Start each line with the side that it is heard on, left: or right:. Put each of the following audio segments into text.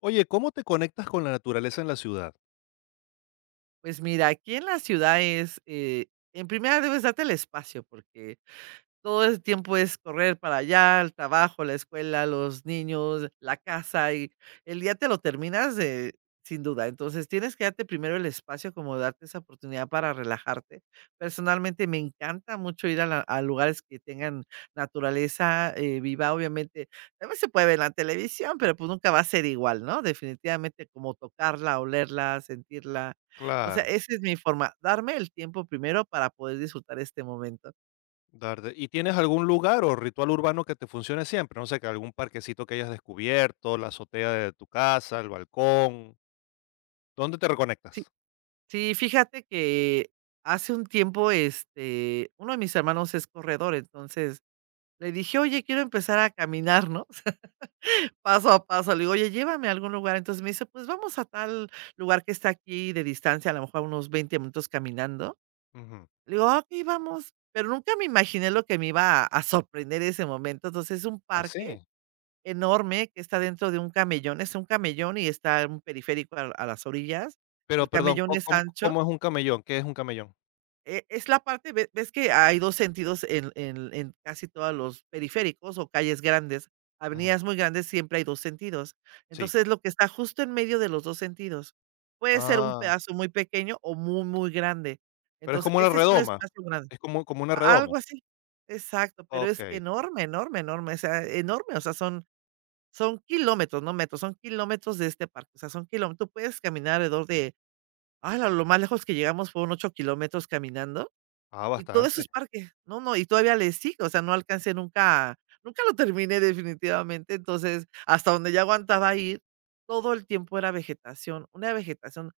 left: Oye, ¿cómo te conectas con la naturaleza en la ciudad?
right: Pues mira, aquí en la ciudad es, en primera debes darte el espacio, porque todo ese tiempo es correr para allá, al trabajo, la escuela, los niños, la casa, y el día te lo terminas de, sin duda. Entonces, tienes que darte primero el espacio, como darte esa oportunidad para relajarte. Personalmente, me encanta mucho ir a lugares que tengan naturaleza, viva, obviamente, también se puede ver en la televisión, pero, pues, nunca va a ser igual, ¿no? Definitivamente, como tocarla, olerla, sentirla. O sea,
left: Claro.
right: esa es mi forma, darme el tiempo primero para poder disfrutar este momento.
left: darde ¿Y tienes algún lugar o ritual urbano que te funcione siempre? No sé, que algún parquecito que hayas descubierto, la azotea de tu casa, el balcón. ¿Dónde te
right: Sí.
left: reconectas?
right: Sí, fíjate que hace un tiempo, uno de mis hermanos es corredor, entonces le dije, oye, quiero empezar a caminar, ¿no? Paso a paso. Le digo, oye, llévame a algún lugar. Entonces me dice, pues vamos a tal lugar que está aquí de distancia, a lo mejor unos 20 minutos caminando.
left: Ujú.
right: Le digo, "Ah, ok, vamos". Pero nunca me imaginé lo que me iba a sorprender ese momento. Entonces es un
left: Ah,
right: parque
left: sí.
right: enorme que está dentro de un camellón. Es un camellón y está un periférico a las orillas.
left: Pero
right: El
left: perdón,
right: camellón es
left: ¿cómo,
right: ancho.
left: cómo es un camellón? ¿Qué es un camellón?
right: Es la parte, ve ves que hay 2 sentidos en casi todos los periféricos o calles grandes,
left: Ujú.
right: avenidas muy grandes, siempre hay 2 sentidos.
left: Sí.
right: Entonces, lo que está justo en medio de los 2 sentidos, puede ser un
left: Ah,
right: pedazo muy pequeño o muy, muy grande.
left: pero es
right: Entonces,
left: como una
right: ese es un
left: redoma.
right: espacio grande.
left: Es como, como una
right: A
left: redoma.
right: algo así. Exacto, pero es
left: Ok.
right: enorme, enorme, enorme, o sea, son kilómetros, no metros, son kilómetros de este parque, o sea, son kilómetros. Tú puedes caminar alrededor de, ¡hala!, lo más lejos que llegamos fue un 8 kilómetros caminando.
left: Ah,
right: Y todo eso
left: bastante.
right: es parque. No, no, y todavía le sigo, o sea, no alcancé nunca, lo terminé definitivamente, entonces, hasta donde ya aguantaba ir, todo el tiempo era vegetación, una vegetación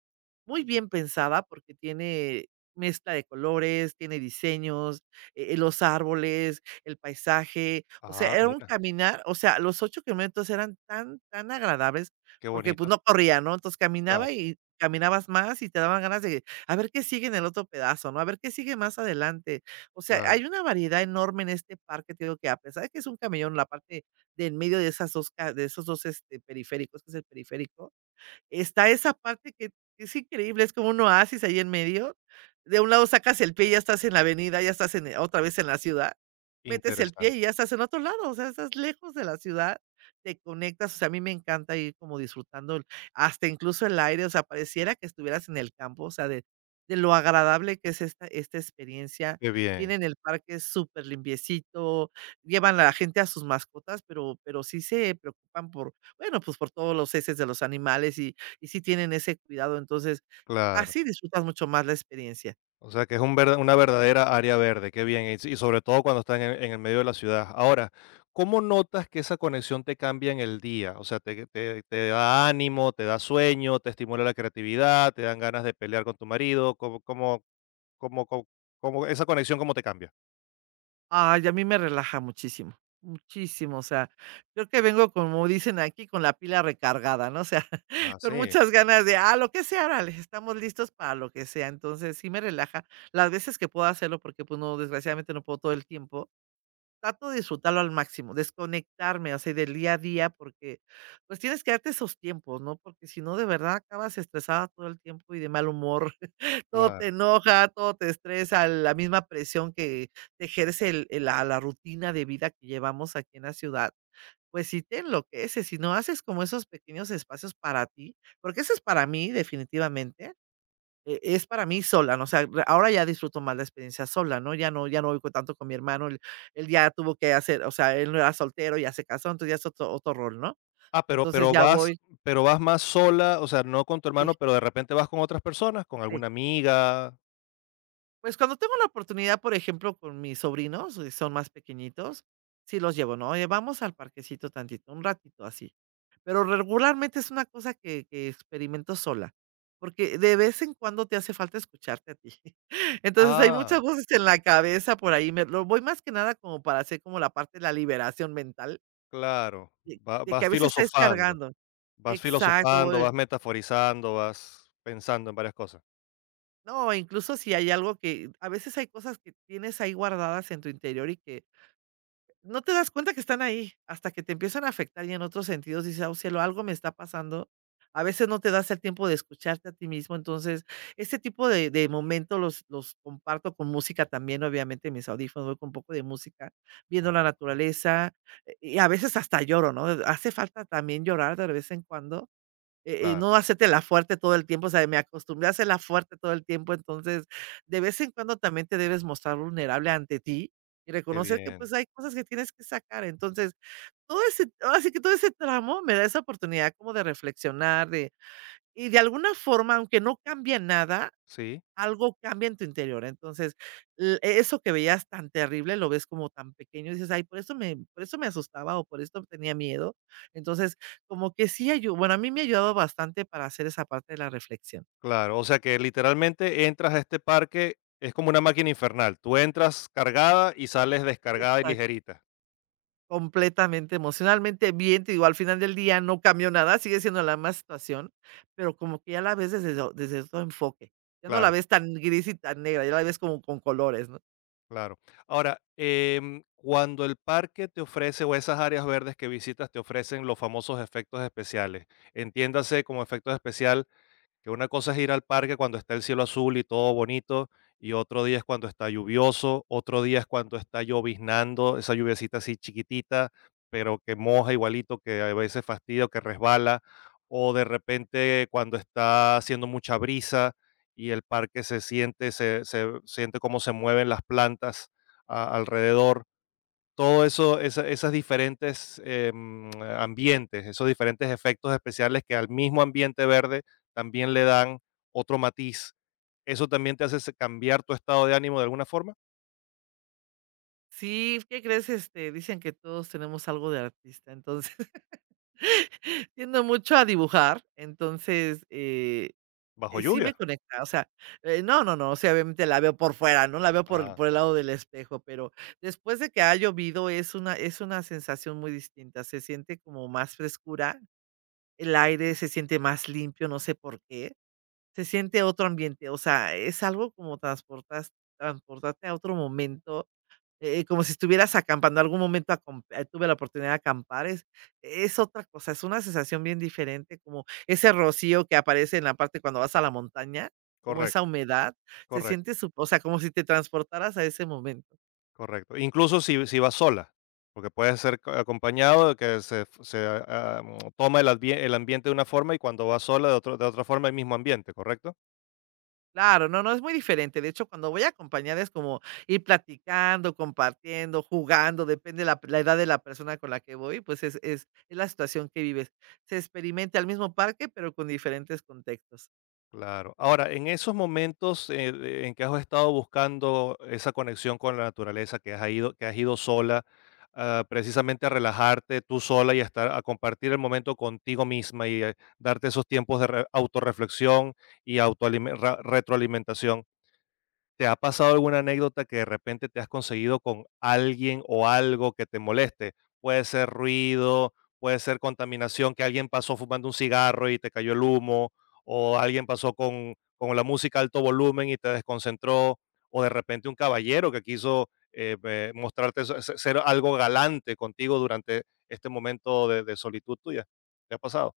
right: muy bien pensada porque tiene mezcla de colores, tiene diseños, los árboles, el paisaje, o sea,
left: Ah,
right: era un
left: mira,
right: caminar, o sea, los 8 kilómetros eran tan, tan agradables
left: qué
right: porque, pues,
left: bonito.
right: no corría, ¿no? Entonces,
left: Claro,
right: caminaba y caminabas más y te daban ganas de a ver qué sigue en el otro pedazo, ¿no? A ver qué sigue más adelante. O sea,
left: claro.
right: hay una variedad enorme en este parque, te digo que a pesar de que es un camellón, la parte de en medio de esas 2 ca de esos dos, periféricos, que es el periférico, está esa parte que es increíble, es como un oasis ahí en medio. De un lado sacas el pie y ya estás en la avenida, ya estás en otra vez en la ciudad. Metes el pie
left: Interesante.
right: y ya estás en otro lado, o sea, estás lejos de la ciudad, te conectas, o sea, a mí me encanta ir como disfrutando el hasta incluso el aire, o sea, pareciera que estuvieras en el campo, o sea, de lo agradable que es esta experiencia.
left: Qué bien.
right: Tienen el parque súper limpiecito, llevan a la gente a sus mascotas, pero sí se preocupan por, bueno, pues, por todos los heces de los animales y sí tienen ese cuidado, entonces,
left: Claro.
right: así disfrutas mucho más la experiencia.
left: O sea, que es un una verdadera área verde, qué bien, y, y sobre todo cuando están en el medio de la ciudad. Ahora, ¿cómo notas que esa conexión te cambia en el día? O sea, te, te da ánimo, te da sueño, te estimula la creatividad, te dan ganas de pelear con tu marido, ¿cómo, cómo, cómo, esa conexión cómo te cambia?
right: Ay, a mí me relaja muchísimo, muchísimo, o sea, creo que vengo, como dicen aquí, con la pila recargada, ¿no? O sea,
left: Ah,
right: con
left: sí,
right: muchas ganas de, ah, lo que sea, órale, estamos listos para lo que sea, entonces, sí me relaja las veces que puedo hacerlo, porque, pues, no, desgraciadamente no puedo todo el tiempo. Trato de disfrutarlo al máximo, desconectarme, o sea, del día a día, porque, pues, tienes que darte esos tiempos, ¿no? Porque si no, de verdad acabas estresada todo el tiempo y de mal humor. Todo te
left: claro.
right: enoja, todo te estresa, la misma presión que te ejerce el la la rutina de vida que llevamos aquí en la ciudad, pues sí te enloqueces, si no haces como esos pequeños espacios para ti, porque eso es para mí definitivamente, es para mí sola, ¿no? O sea, re- ahora ya disfruto más la experiencia sola, ¿no? Ya no ya no voy co tanto con mi hermano, él ya tuvo que hacer, o sea, él no era soltero, ya se casó, entonces ya es otro rol, ¿no?
left: Ah, pero,
right: Entonces ya voy,
left: pero vas más sola, o sea, no con tu
right: sí,
left: hermano, pero de repente vas con otras personas, con
right: sí.
left: alguna amiga.
right: Pues, cuando tengo la oportunidad, por ejemplo, con mis sobrinos, son más pequeñitos, sí los llevo, ¿no? Oye, vamos al parquecito tantito, un ratito así. Pero regularmente es una cosa que experimento sola, porque de vez en cuando te hace falta escucharte a ti. Entonces, hay muchas
left: Ah,
right: voces en la cabeza por ahí, me lo voy más que nada como para hacer como la parte de la liberación mental,
left: claro,
right: de de que
left: vas
right: a veces estás
left: filosofando.
right: cargando.
left: Vas
right: Exacto,
left: filosofando,
right: voy
left: vas metaforizando, vas pensando en varias cosas.
right: no, incluso si hay algo que a veces hay cosas que tienes ahí guardadas en tu interior y que no te das cuenta que están ahí, hasta que te empiezan a afectar y en otros sentidos dices: "Oh cielo, algo me está pasando". A veces no te das el tiempo de escucharte a ti mismo, entonces, este tipo de momentos los comparto con música también, obviamente, mis audífonos, voy con un poco de música, viendo la
left: Ujú.
right: naturaleza, y a veces hasta lloro, ¿no? Hace falta también llorar de vez en cuando,
left: Claro,
right: no hacértela fuerte todo el tiempo, o sea, me acostumbré a hacer la fuerte todo el tiempo, entonces, de vez en cuando también te debes mostrar vulnerable ante ti y
left: qué
right: reconocer que,
left: bien.
right: pues, hay cosas que tienes que sacar. Entonces, todo ese así que todo ese tramo me da esa oportunidad como de reflexionar, de y de alguna forma, aunque no cambie nada,
left: Sí,
right: algo cambia en tu interior. Entonces, l e, eso que veías tan terrible, lo ves como tan pequeño y dices: "Ay, por eso me, por eso me asustaba o por esto tenía miedo". Entonces, como que sí ayudó, bueno, a mí me ha ayudado bastante para hacer esa parte de la reflexión.
left: claro. O sea que literalmente entras a este parque, es como una máquina infernal. Tú entras cargada y sales descargada y
right: Exacto.
left: ligerita.
right: Completamente, emocionalmente bien, te digo, al final del día no cambió nada, sigue siendo la misma situación, pero como que ya la ves desde do desde otro enfoque. Ya no la
left: Claro,
right: ves tan gris y tan negra, ya la ves como con colores, ¿no?
left: claro. Ahora, cuando el parque te ofrece o esas áreas verdes que visitas te ofrecen los famosos efectos especiales, entiéndase como efectos especiales. Que una cosa es ir al parque cuando está el cielo azul y todo bonito, y otro día es cuando está lluvioso, otro día es cuando está lloviznando, esa lluviecita así chiquitita, pero que moja igualito, que a veces fastidia, o que resbala, o de repente cuando está haciendo mucha brisa y el parque se siente, se siente cómo se mueven las plantas alrededor, todo eso, esas diferentes ambientes, esos diferentes efectos especiales que al mismo ambiente verde también le dan otro matiz. ¿Eso también te hace cambiar tu estado de ánimo de alguna forma?
right: Sí, ¿qué crees? Este, dicen que todos tenemos algo de artista, entonces tiendo mucho a dibujar, entonces,
left: ¿Bajo
right: sí me
left: lluvia?
right: conecta, o sea, no, no, no, o sea, obviamente la veo por fuera, ¿no? La veo por
left: Ah,
right: por el lado del espejo, pero después de que ha llovido es una, sensación muy distinta, se siente como más frescura, el aire se siente más limpio, no sé por qué, se siente otro ambiente, o sea, es algo como transportas transportarte a otro momento, como si estuvieras acampando. Algún momento acom tuve la oportunidad de acampar, es otra cosa, es una sensación bien diferente, como ese rocío que aparece en la parte cuando vas a la montaña, como esa
left: correcto,
right: humedad, se
left: correcto,
right: siente su o sea, como si te transportaras a ese momento.
left: correcto. Incluso si, si vas sola, porque puede ser acompañado, de que se, se, toma el, el ambiente de una forma y cuando vas sola de, de otra forma el mismo ambiente, ¿correcto?
right: Claro, no, no, es muy diferente. De hecho, cuando voy acompañada es como ir platicando, compartiendo, jugando, depende la edad de la persona con la que voy, pues es la situación que vives. Se experimenta el mismo parque, pero con diferentes contextos.
left: Claro. Ahora, en esos momentos en que has estado buscando esa conexión con la naturaleza, que has ido sola, ah, precisamente a relajarte tú sola y a estar, a compartir el momento contigo misma y darte esos tiempos de autorreflexión y retroalimentación. ¿Te ha pasado alguna anécdota que de repente te has conseguido con alguien o algo que te moleste? Puede ser ruido, puede ser contaminación, que alguien pasó fumando un cigarro y te cayó el humo, o alguien pasó con la música a alto volumen y te desconcentró, o de repente un caballero que quiso mostrarte ser algo galante contigo durante este momento de solitud tuya. ¿Te ha pasado?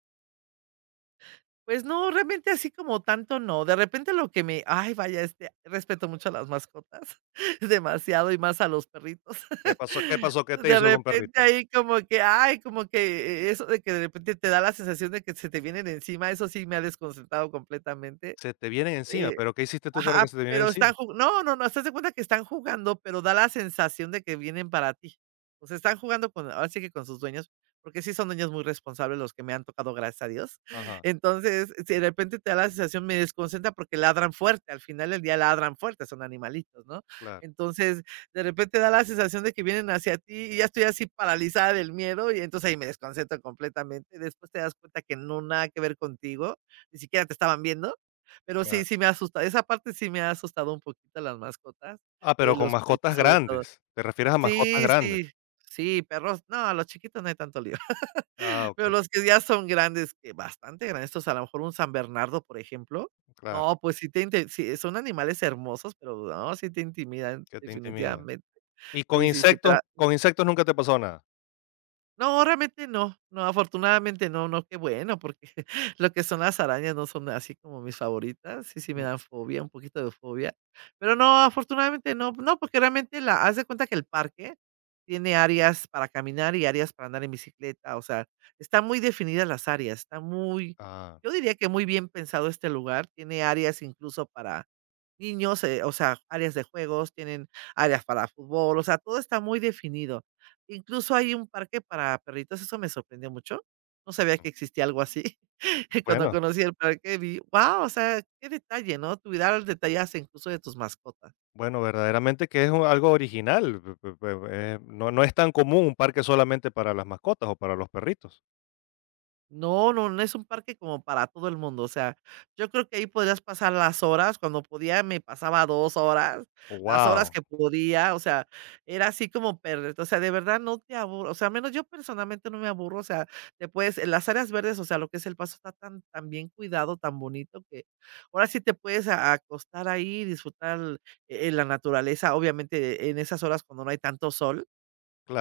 right: Pues no, realmente así como tanto no. De repente lo que me ay, vaya, respeto mucho a las mascotas, demasiado, y más a los perritos.
left: ¿Qué pasó? ¿Qué pasó? ¿Qué te
right: De
left: hizo algún
right: repente
left: perrito?
right: ahí como que, ay, como que, eso de que de repente te da la sensación de que se te vienen encima, eso sí me ha desconcentrado completamente.
left: Se te vienen encima,
right: Eh
left: pero ¿qué hiciste tú para que
right: Ajá,
left: se te vienen
right: pero
left: encima?
right: están ju no, no, no, estás de cuenta que están jugando, pero da la sensación de que vienen para ti. O sea, están jugando con ahora sí que con sus dueños, porque sí son dueños muy responsables los que me han tocado, gracias a Dios.
left: Ajá,
right: Entonces, si de repente te da la sensación, me desconcentra porque ladran fuerte, al final del día ladran fuerte, son animalitos, ¿no?
left: claro.
right: Entonces, de repente da la sensación de que vienen hacia ti y ya estoy así paralizada del miedo y entonces ahí me desconcentro completamente. Después te das cuenta que no nada que ver contigo, ni siquiera te estaban viendo. Pero
left: Claro.
right: sí, sí me asusta. Esa parte sí me ha asustado un poquito las mascotas,
left: Ah, pero con
right: los
left: mascotas
right: perritos sobre todo.
left: grandes, ¿te refieres a mascotas
right: Sí,
left: grandes?
right: sí, sí, perros. No, los chiquitos no hay tanto lío.
left: Ah,
right: Pero
left: okey,
right: los que ya son grandes, que bastante grandes, estos a lo mejor un san bernardo, por ejemplo.
left: claro,
right: No, pues sí te inte sí, son animales hermosos, pero no, sí te intimidan
left: que te intimidan.
right: definitivamente.
left: ¿Y
right: Sí, sí, sí, pero
left: con insectos nunca te pasó nada?
right: no, realmente no, no, afortunadamente no, no, qué bueno, porque lo que son las arañas no son así como mis favoritas, sí, sí me
left: Mm,
right: dan fobia, un poquito de fobia, pero no, afortunadamente no, no, porque realmente la, haz de cuenta que el parque tiene áreas para caminar y áreas para andar en bicicleta, o sea, están muy definidas las áreas, está muy,
left: ah,
right: yo diría que muy bien pensado este lugar, tiene áreas incluso para niños, o sea, áreas de juegos, tienen áreas para fútbol, o sea, todo está muy definido. Incluso hay un parque para perritos, eso me sorprendió mucho. No sabía que existía algo así. Cuando
left: bueno,
right: conocí el parque vi, wow, o sea, qué detalle, ¿no? Cuidar los detalles incluso de tus mascotas.
left: bueno, verdaderamente que es un algo original, pe pe pe no no es tan común un parque solamente para las mascotas o para los perritos.
right: No, no, no es un parque como para todo el mundo, o sea, yo creo que ahí podrías pasar las horas, cuando podía me pasaba 2 horas, las horas
left: Wow.
right: que podía, o sea, era así como perder, o sea, de verdad no te aburro. O sea, al menos yo personalmente no me aburro, o sea, te puedes en las áreas verdes, o sea, lo que es El Paso está tan bien cuidado, tan bonito que ahora sí te puedes a acostar ahí y disfrutar, la naturaleza, obviamente en esas horas cuando no hay tanto sol.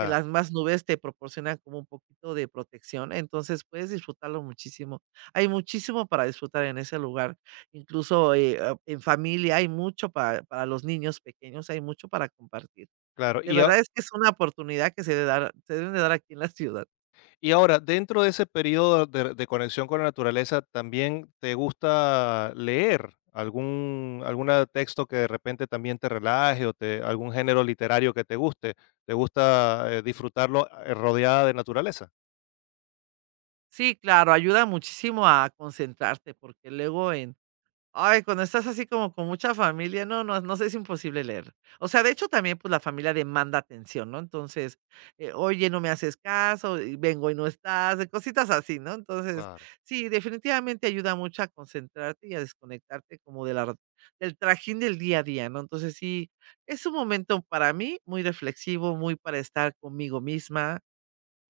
right: Que las más nubes te proporcionan como un poquito de protección, entonces puedes disfrutarlo muchísimo. Hay muchísimo para disfrutar en ese lugar, incluso, en familia hay mucho para los niños pequeños, hay mucho para compartir.
left: claro,
right: De
left: y a...
right: verdad es que es una oportunidad que se deben de dar aquí en la ciudad.
left: Y ahora, dentro de ese periodo de conexión con la naturaleza, ¿también te gusta leer algún alguna texto que de repente también te relaje o te, algún género literario que te guste? ¿Te gusta disfrutarlo rodeada de naturaleza?
right: Sí, claro, ayuda muchísimo a concentrarte, porque luego en ay, cuando estás así como con mucha familia, no, no, nos es imposible leer. O sea, de hecho, también, pues, la familia demanda atención, ¿no? Entonces, oye, no me haces caso, y vengo y no estás, cositas así, ¿no? Entonces,
left: Claro.
right: sí, definitivamente ayuda mucho a concentrarte y a desconectarte como de del trajín del día a día, ¿no? Entonces, sí, es un momento para mí muy reflexivo, muy para estar conmigo misma,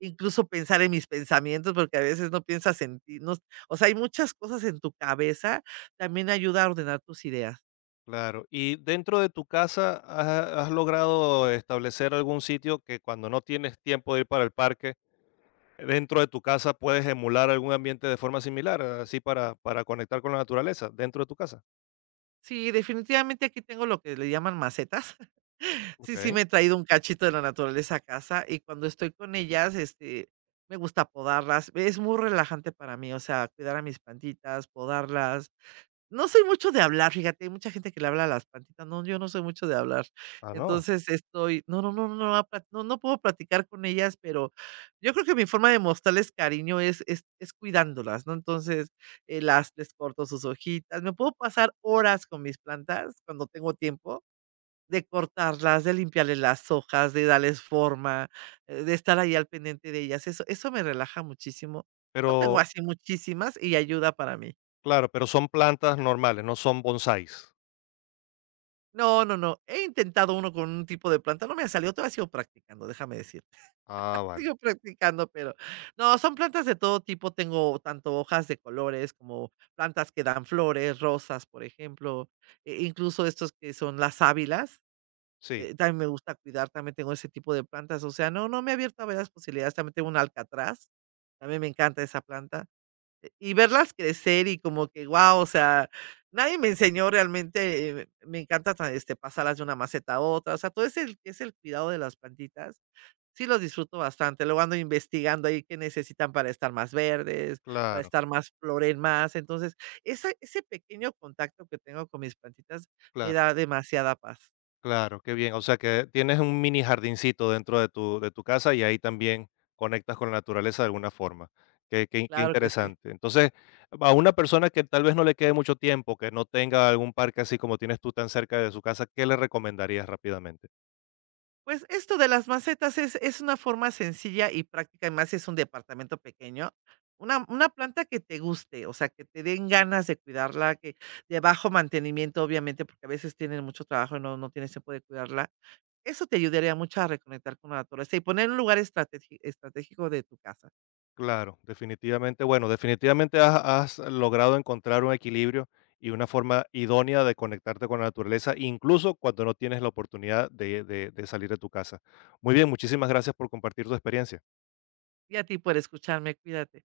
right: incluso pensar en mis pensamientos, porque a veces no piensas en ti, no, o sea, hay muchas cosas en tu cabeza, también ayuda a ordenar tus ideas.
left: Claro. ¿Y dentro de tu casa has, has logrado establecer algún sitio que cuando no tienes tiempo de ir para el parque, dentro de tu casa puedes emular algún ambiente de forma similar, así para conectar con la naturaleza, dentro de tu casa?
right: Sí, definitivamente aquí tengo lo que le llaman macetas. Sí, sí,
left: Ok.
right: me he traído un cachito de la naturaleza a casa y cuando estoy con ellas, este, me gusta podarlas. Es muy relajante para mí, o sea, cuidar a mis plantitas, podarlas. No soy mucho de hablar, fíjate, hay mucha gente que le habla a las plantitas, no, yo no soy mucho de hablar.
left: Ah, no.
right: Entonces, estoy no, no, no, no, apa no, no puedo platicar con ellas, pero yo creo que mi forma de mostrarles cariño es cuidándolas, ¿no? Entonces, las les corto sus hojitas, me puedo pasar horas con mis plantas cuando tengo tiempo, de cortarlas, de limpiarles las hojas, de darles forma, de estar ahí al pendiente de ellas, eso me relaja muchísimo. No
left: Pero,
right: tengo así muchísimas y ayuda para mí.
left: claro, pero son plantas normales, no son bonsáis.
right: No, no, no. He intentado uno con un tipo de planta, no me salió, todavía sigo practicando, déjame decirte.
left: Ah, vale.
right: Sigo practicando, pero no, son plantas de todo tipo, tengo tanto hojas de colores como plantas que dan flores, rosas, por ejemplo, e incluso estos que son las ávilas,
left: Sí,
right: también me gusta cuidar, también tengo ese tipo de plantas, o sea, no, no me he abierto a varias posibilidades, también tengo un alcatraz, también me encanta esa planta, y verlas crecer y como que, guau, o sea, nadie me enseñó realmente, me encanta ta este, pasarlas de una maceta a otra, o sea, todo ese es el cuidado de las plantitas, sí los disfruto bastante, luego ando investigando ahí qué necesitan para estar más verdes, para
left: claro,
right: estar más floren más, entonces, esa ese pequeño contacto que tengo con mis plantitas me
left: claro,
right: da demasiada paz.
left: claro, qué bien. O sea que tienes un mini jardincito dentro de tu casa y ahí también conectas con la naturaleza de alguna forma. Qué
right: Claro que sí.
left: interesante. Entonces, a una persona que tal vez no le quede mucho tiempo, que no tenga algún parque así como tienes tú tan cerca de su casa, ¿qué le recomendarías rápidamente?
right: Pues esto de las macetas es una forma sencilla y práctica, y más si es un departamento pequeño. Una planta que te guste, o sea, que te den ganas de cuidarla, que de bajo mantenimiento, obviamente, porque a veces tienen mucho trabajo y no tienes tiempo de cuidarla. Eso te ayudaría mucho a reconectar con la naturaleza y poner un lugar estrategi estratégico de tu casa.
left: Claro, definitivamente, bueno, definitivamente has, has logrado encontrar un equilibrio y una forma idónea de conectarte con la naturaleza, incluso cuando no tienes la oportunidad de salir de tu casa. Muy bien, muchísimas gracias por compartir tu experiencia.
right: Y a ti por escucharme, cuídate.